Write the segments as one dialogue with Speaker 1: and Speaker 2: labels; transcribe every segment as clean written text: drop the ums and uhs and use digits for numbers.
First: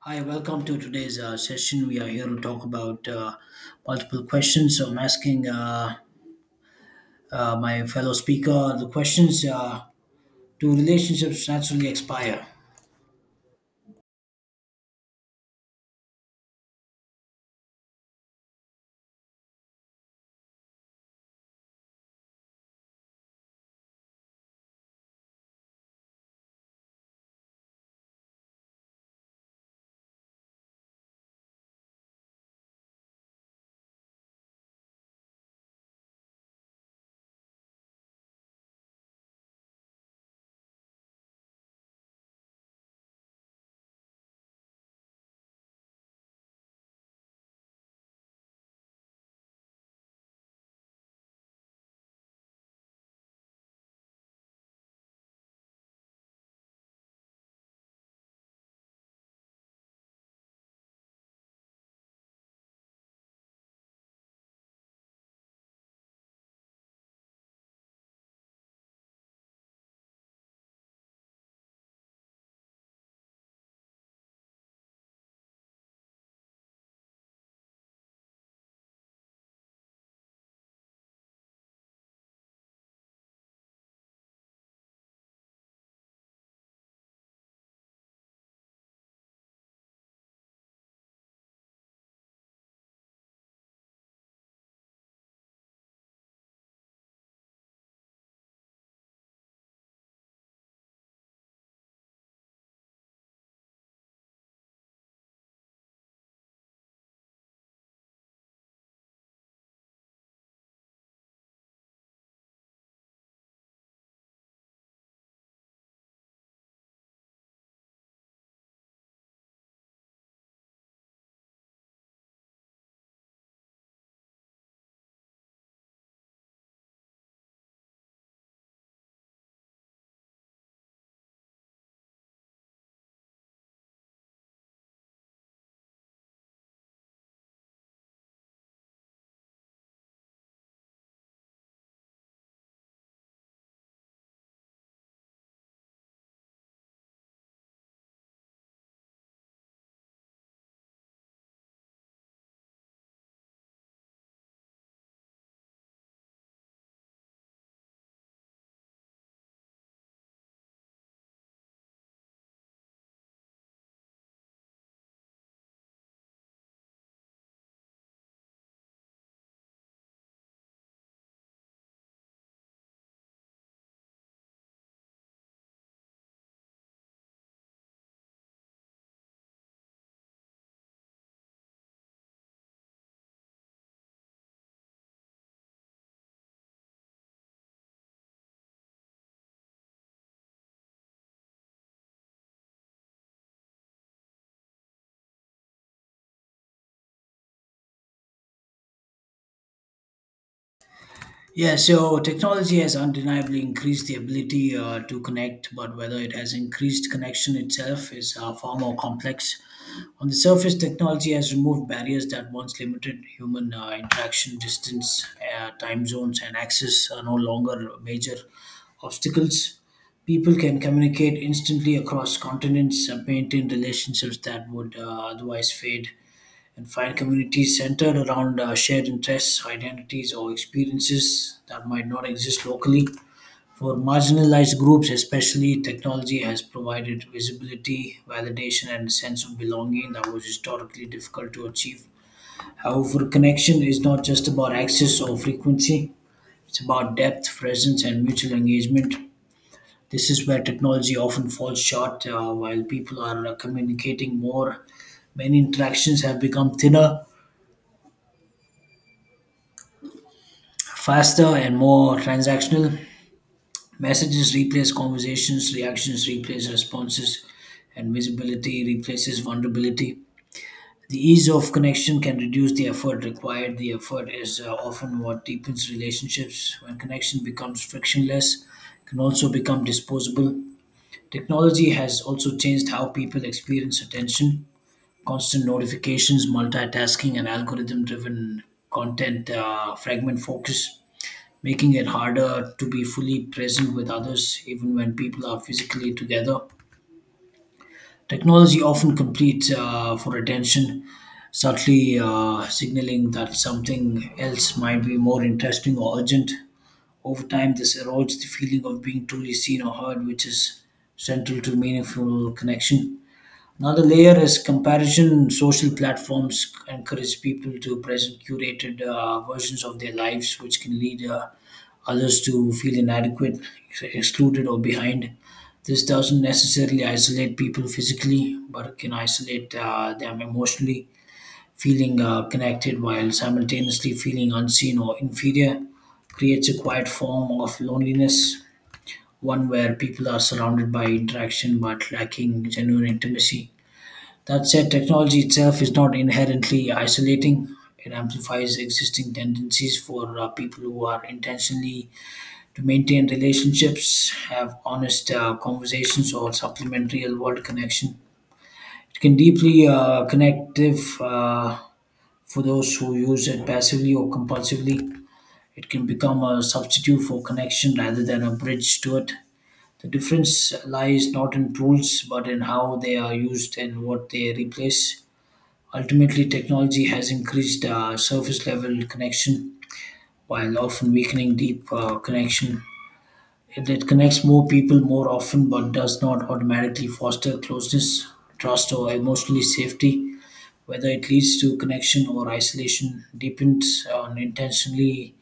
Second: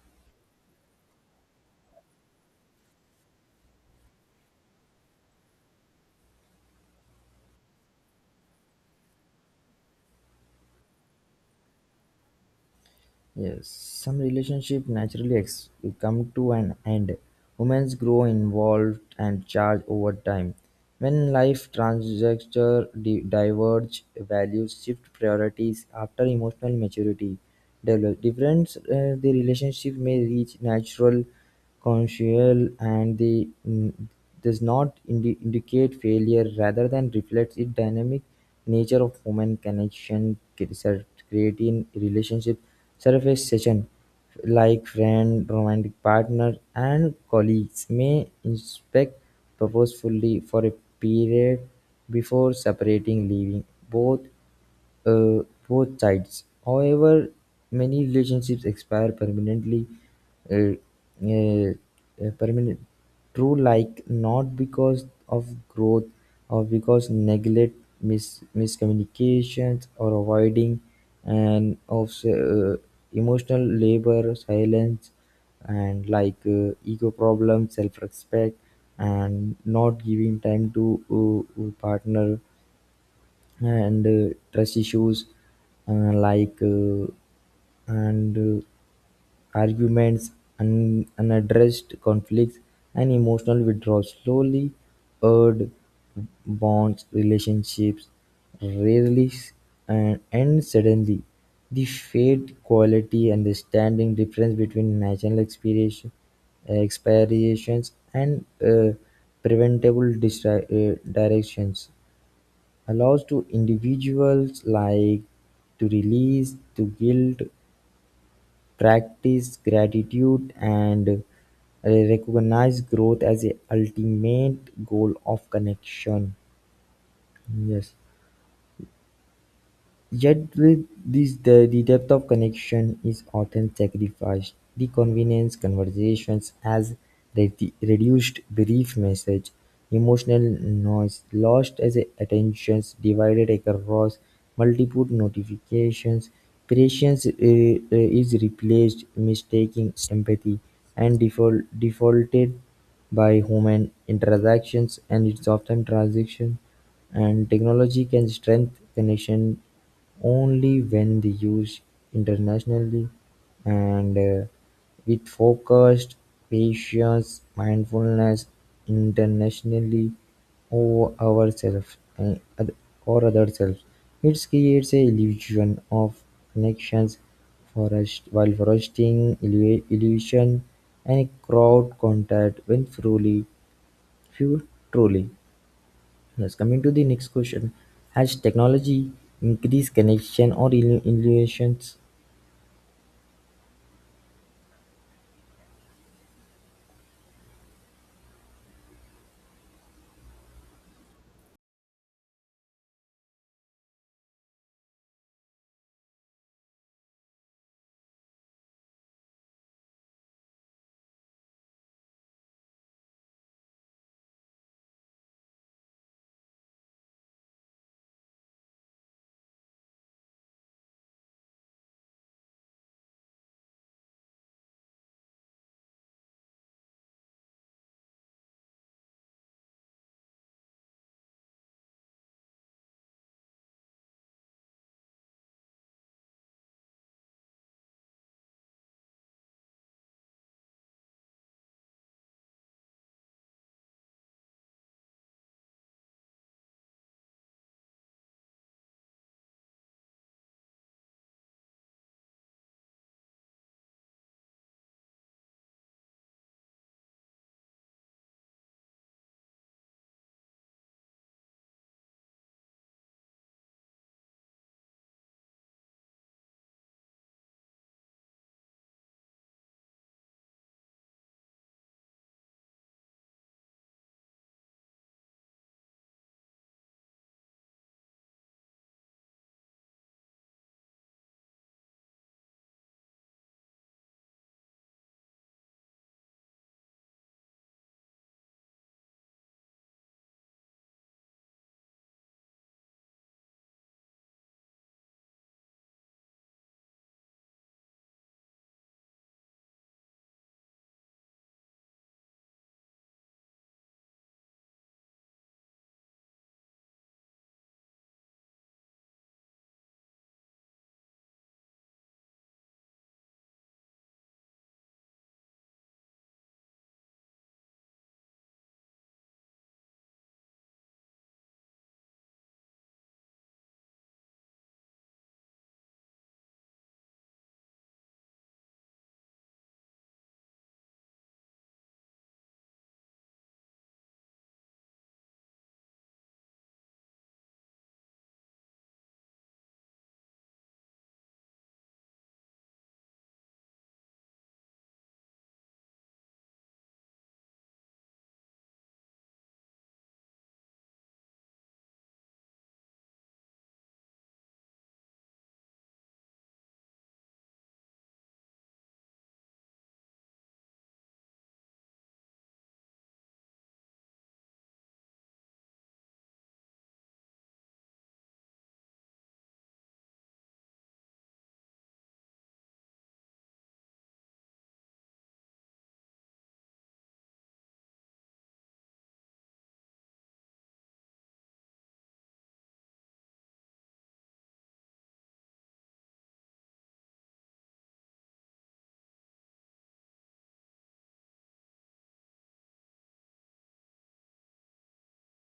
Speaker 1: Hi, welcome to today's session. We are here to talk about multiple questions. So I'm asking my fellow speaker the questions do relationships naturally expire?
Speaker 2: Yes, some relationship naturally come to an end. Humans grow involved and charge over time. When life trajectory diverge, values shift priorities after emotional maturity develop. Difference the relationship may reach natural, consensual, and the does not indicate failure rather than reflects its dynamic nature of human connection, creating relationship, surface session like friend, romantic partner, and colleagues may inspect purposefully for a period before separating, leaving both uh, both sides. However, many relationships expire permanently. Uh, uh, Permanent true like not because of growth or because neglect miscommunications or avoiding and of emotional labor silence and like ego problems self-respect and not giving time to partner and trust issues like and arguments, unaddressed conflicts, and emotional withdrawal slowly erode bonds, relationships, rarely s- and end suddenly. The fade quality and the standing difference between natural expiration, expirations and preventable directions allows to individuals like to release to guilt, practice gratitude and recognize growth as a ultimate goal of connection. Yes. Yet with this, the depth of connection is often sacrificed; the convenience conversations as reduced brief message, emotional noise, lost as a attentions divided across multiple notifications, patience is replaced, mistaking empathy, and default, defaulted by human interactions and its often transition and technology can strengthen connection only when they use internationally and with focused patience, mindfulness, internationally over ourselves and or other selves, it creates a illusion of connection, forest, while fostering illusion and crowd contact when truly, few truly. Yes, coming to the next question, has technology increased connection or illusions?
Speaker 1: Yeah, so technology has undeniably increased the ability to connect, but whether it has increased connection itself is far more complex. On the surface, technology has removed barriers that once limited human interaction, distance, time zones, and access are no longer major obstacles. People can communicate instantly across continents, maintain relationships that would otherwise fade and find communities centered around shared interests, identities, or experiences that might not exist locally. For marginalized groups, especially, technology has provided visibility, validation, and a sense of belonging that was historically difficult to achieve. However, connection is not just about access or frequency, it's about depth, presence, and mutual engagement. This is where technology often falls short while people are communicating more. Many interactions have become thinner, faster, and more transactional. Messages replace conversations, reactions replace responses, and visibility replaces vulnerability. The ease of connection can reduce the effort required. The effort is often what deepens relationships. When connection becomes frictionless, it can also become disposable. Technology has also changed how people experience attention: constant notifications, multitasking, and algorithm driven content fragment focus, making it harder to be fully present with others even when people are physically together. Technology often competes for attention, subtly signaling that something else might be more interesting or urgent. Over time, this erodes the feeling of being truly seen or heard, which is central to meaningful connection. Another layer is comparison. Social platforms encourage people to present curated versions of their lives, which can lead others to feel inadequate, excluded, or behind. This doesn't necessarily isolate people physically, but it can isolate them emotionally, feeling connected while simultaneously feeling unseen or inferior. Creates a quiet form of loneliness, one where people are surrounded by interaction but lacking genuine intimacy. That said, technology itself is not inherently isolating. It amplifies existing tendencies for people who are intentionally to maintain relationships, have honest conversations, or supplement real world connection. It can deeply connective for those who use it passively or compulsively. It can become a substitute for connection rather than a bridge to it. The difference lies not in tools but in how they are used and what they replace. Ultimately, technology has increased surface level connection while often weakening deep connection. It connects more people more often but does not automatically foster closeness, trust, or emotionally safety. Whether it leads to connection or isolation depends on intentionally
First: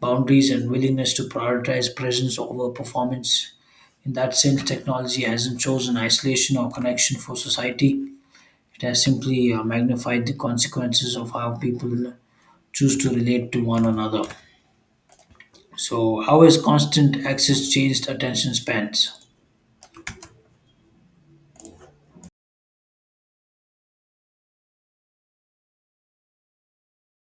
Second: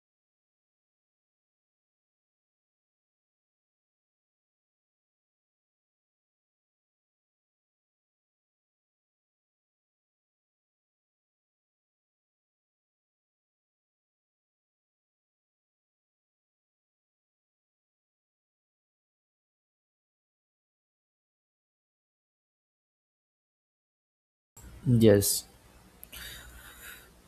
Speaker 1: boundaries and willingness to prioritize presence over performance. In that sense, technology hasn't chosen isolation or connection for society; it has simply magnified the consequences of how people choose to relate to one another. So, how has constant access changed attention spans?
Speaker 2: Yes,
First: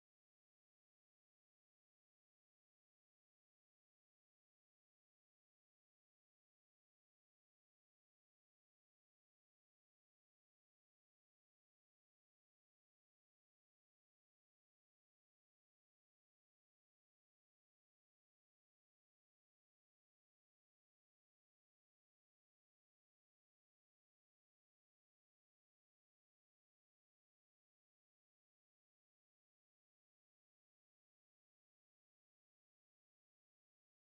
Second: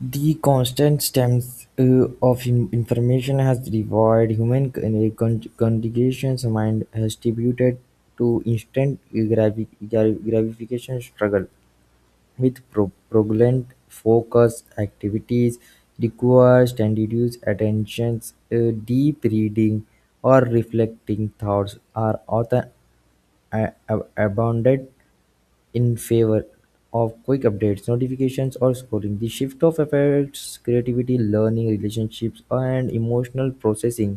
Speaker 2: the constant streams of information has revived human congregations mind has debuted to instant gratification struggle with prevalent focus activities requires and reduced attentions deep reading or reflecting thoughts are often abounded in favor of quick updates, notifications, or scoring. The shift of affects creativity, learning, relationships, and emotional processing.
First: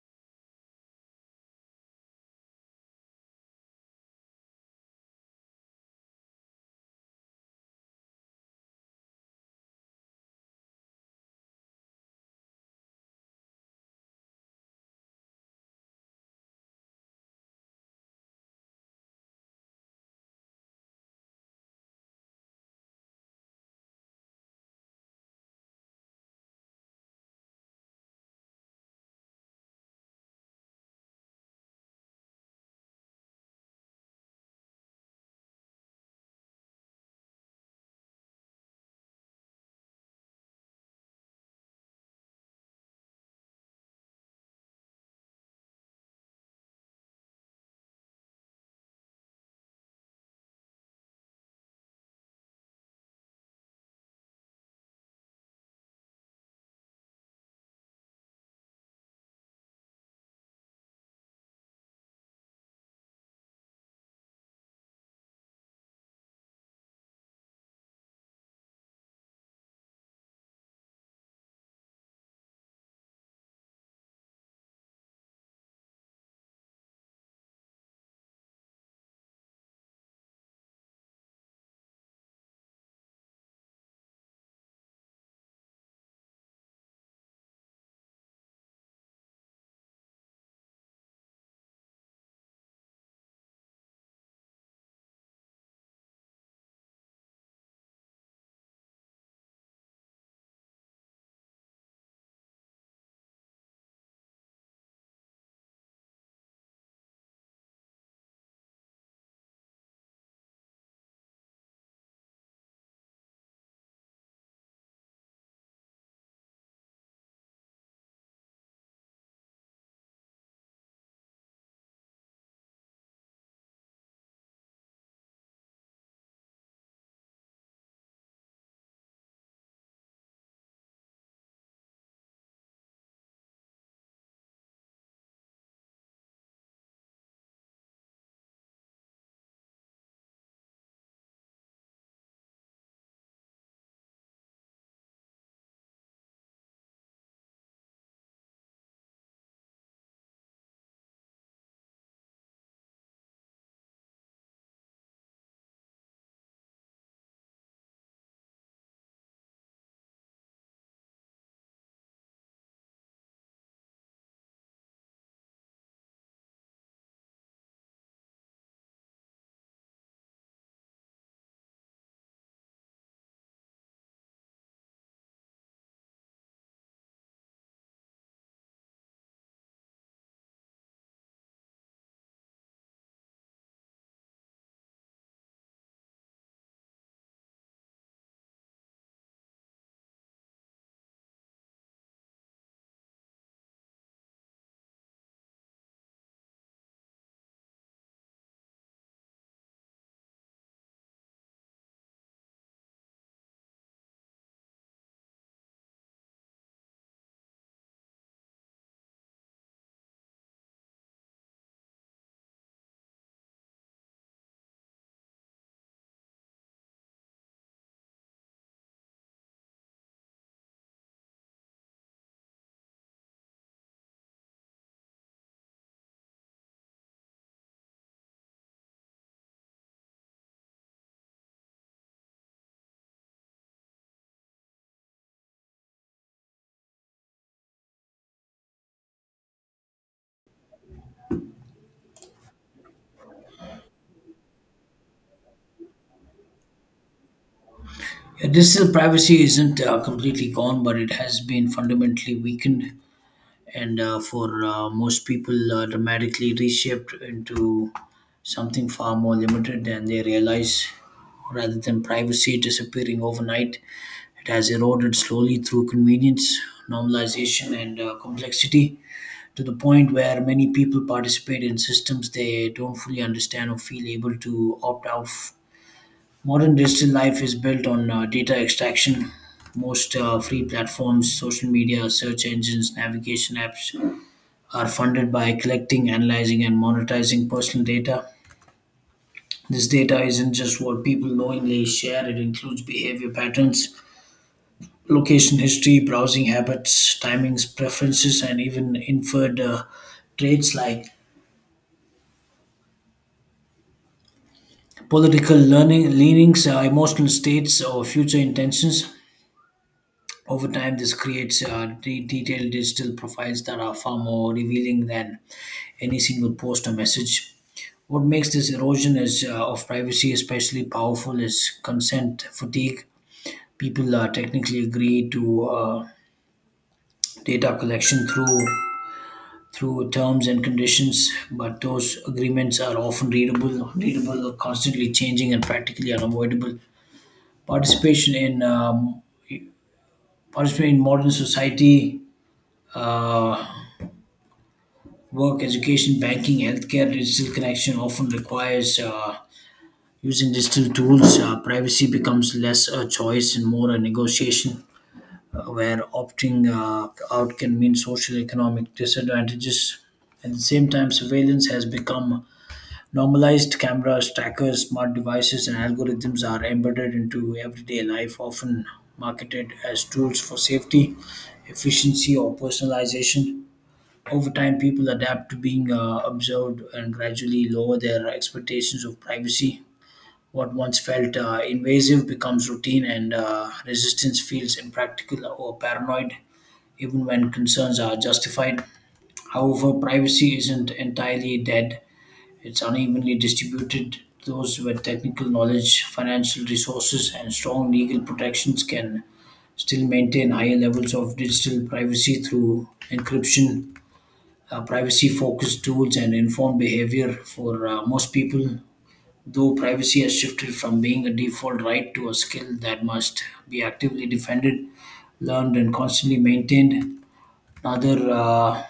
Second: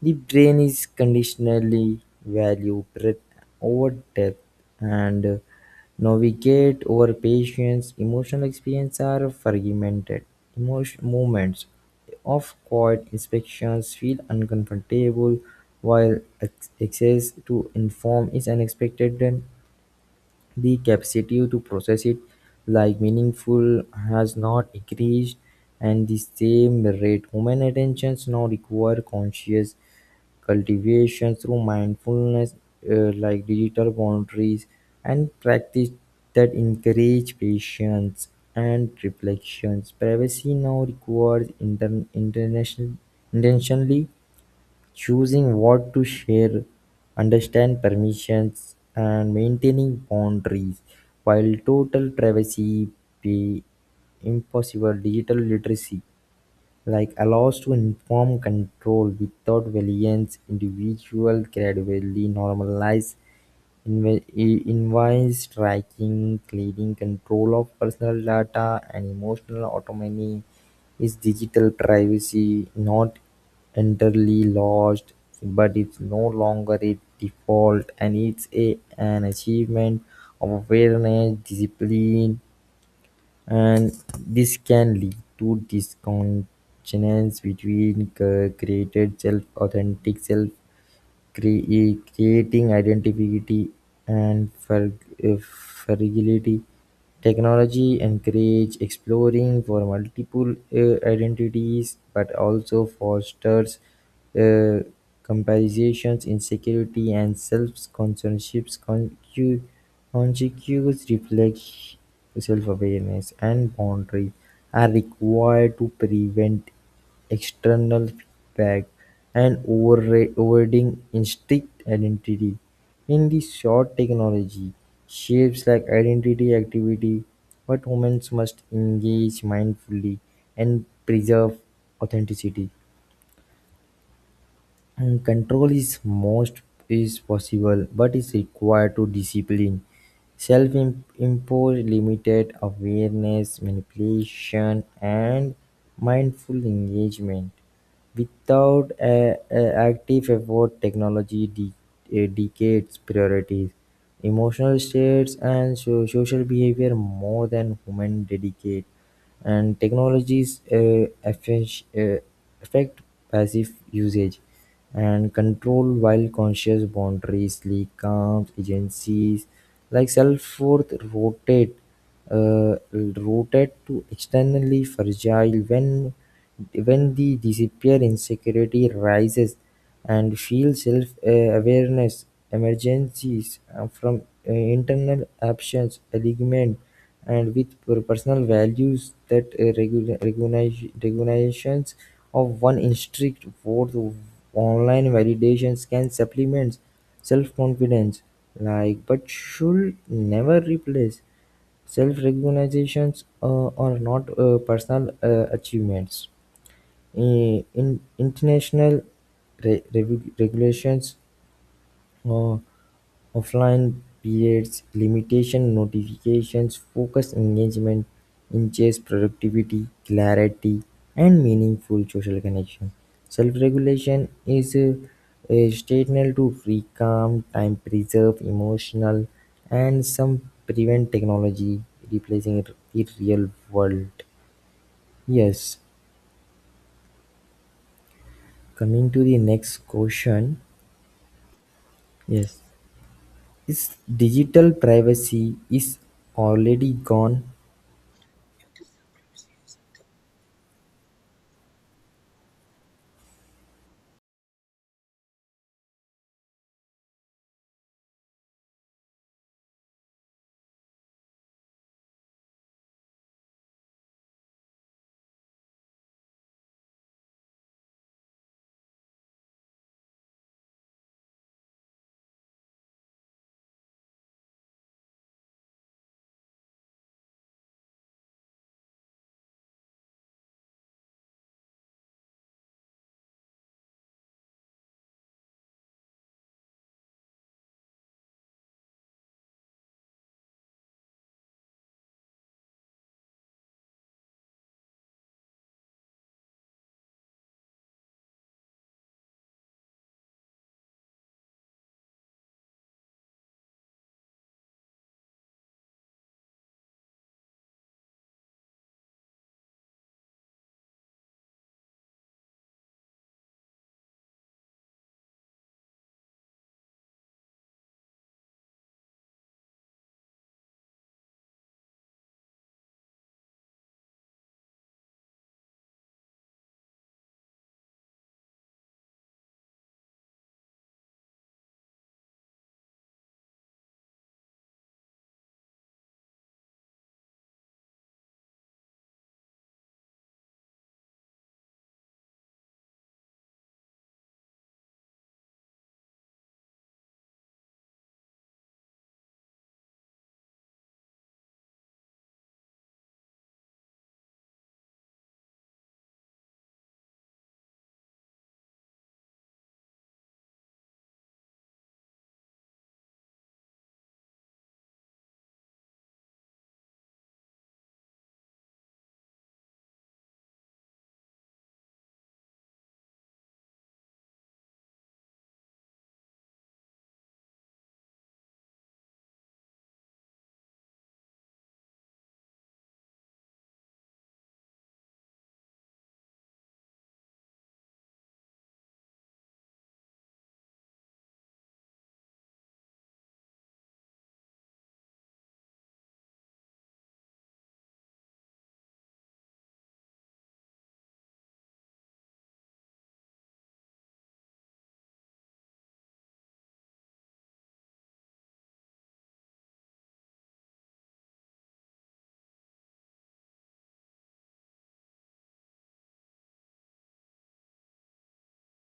Speaker 2: The brain is conditionally value breadth over depth and navigate over patience. Emotional experience are fragmented. Emotion moments of quiet inspections feel uncomfortable while access to inform is unexpected and the capacity to process it like meaningful has not increased and the same rate. Human attentions now require conscious cultivation through mindfulness like digital boundaries and practice that encourage patience and reflections. Privacy now requires international intentionally choosing what to share, understand permissions, and maintaining boundaries, while total privacy be impossible. Digital literacy like allows to inform control without violence individual gradually normalize invoice tracking cleaning control of personal data and emotional autonomy is digital privacy not entirely lost but it's no longer a default and it's an achievement of awareness discipline and this can lead to disconnections between created self authentic self creating identity and fragility technology encourage exploring for multiple identities but also fosters uh, comparisons insecurity and self-consciousness conscious reflection self-awareness and boundary are required to prevent external feedback and overriding instinct identity. In the short technology, shapes like identity activity, but humans must engage mindfully and preserve authenticity. And control is most is possible but is required to discipline self imposed limited awareness manipulation and mindful engagement without a active effort technology degrades priorities emotional states and social behavior more than human dedicate and technologies affect, affect passive usage and control while conscious boundaries like calms agencies like self-worth rotate uh, rotate to externally fragile when the disappear insecurity rises and shield self-awareness emerges from internal actions and with personal values that recognitions of one instinct for the online validations can supplement self-confidence like but should never replace self-recognitions or not personal achievements. In international regulations, uh, offline periods, limitation notifications, focus engagement, increases productivity, clarity, and meaningful social connection. Self-regulation is essential to free, calm, time, preserve, emotional, and some prevent technology replacing it in real world. Yes. Coming to the next question. Yes. Its digital privacy is already gone.
Speaker 1: Yeah, digital privacy isn't completely gone, but it has been fundamentally weakened, and for most people, dramatically reshaped into something far more limited than they realize. Rather than privacy disappearing overnight, it has eroded slowly through convenience, normalization, and complexity to the point where many people participate in systems they don't fully understand or feel able to opt out. Modern digital life is built on data extraction. Most free platforms, social media, search engines, navigation apps are funded by collecting, analyzing, and monetizing personal data. This data isn't just what people knowingly share, it includes behavior patterns, location history, browsing habits, timings, preferences, and even inferred traits like political learning, leanings, emotional states, or future intentions. Over time, this creates detailed digital profiles that are far more revealing than any single post or message. What makes this erosion is, of privacy especially powerful is consent fatigue. People technically agree to data collection through terms and conditions, but those agreements are often readable, readable, constantly changing, and practically unavoidable. participation in um, Participation in modern society, uh, work, education, banking, healthcare, digital connection often requires using digital tools. Privacy becomes less a choice and more a negotiation, where opting out can mean social economic disadvantages. At the same time, surveillance has become normalized: cameras, trackers, smart devices, and algorithms are embedded into everyday life, often marketed as tools for safety, efficiency, or personalization. Over time, people adapt to being observed and gradually lower their expectations of privacy. What once felt invasive becomes routine, and resistance feels impractical or paranoid, even when concerns are justified. However, privacy isn't entirely dead; it's unevenly distributed. Those with technical knowledge, financial resources, and strong legal protections can still maintain higher levels of digital privacy through encryption, privacy focused tools, and informed behavior. For most people, though, privacy has shifted from being a default right to a skill that must be actively defended, learned, and constantly maintained. Another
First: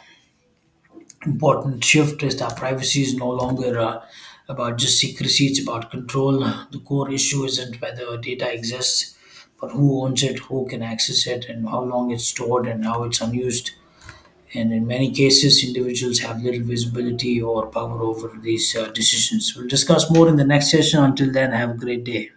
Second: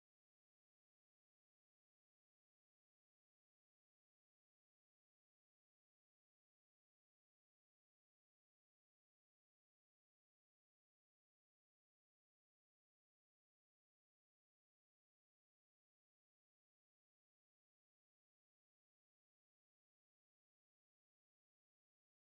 Speaker 1: important shift is that privacy is no longer about just secrecy, it's about control. The core issue isn't whether data exists, but who owns it, who can access it, and how long it's stored and how it's unused. And in many cases, individuals have little visibility or power over these decisions. We'll discuss more in the next session. Until then, have a great day.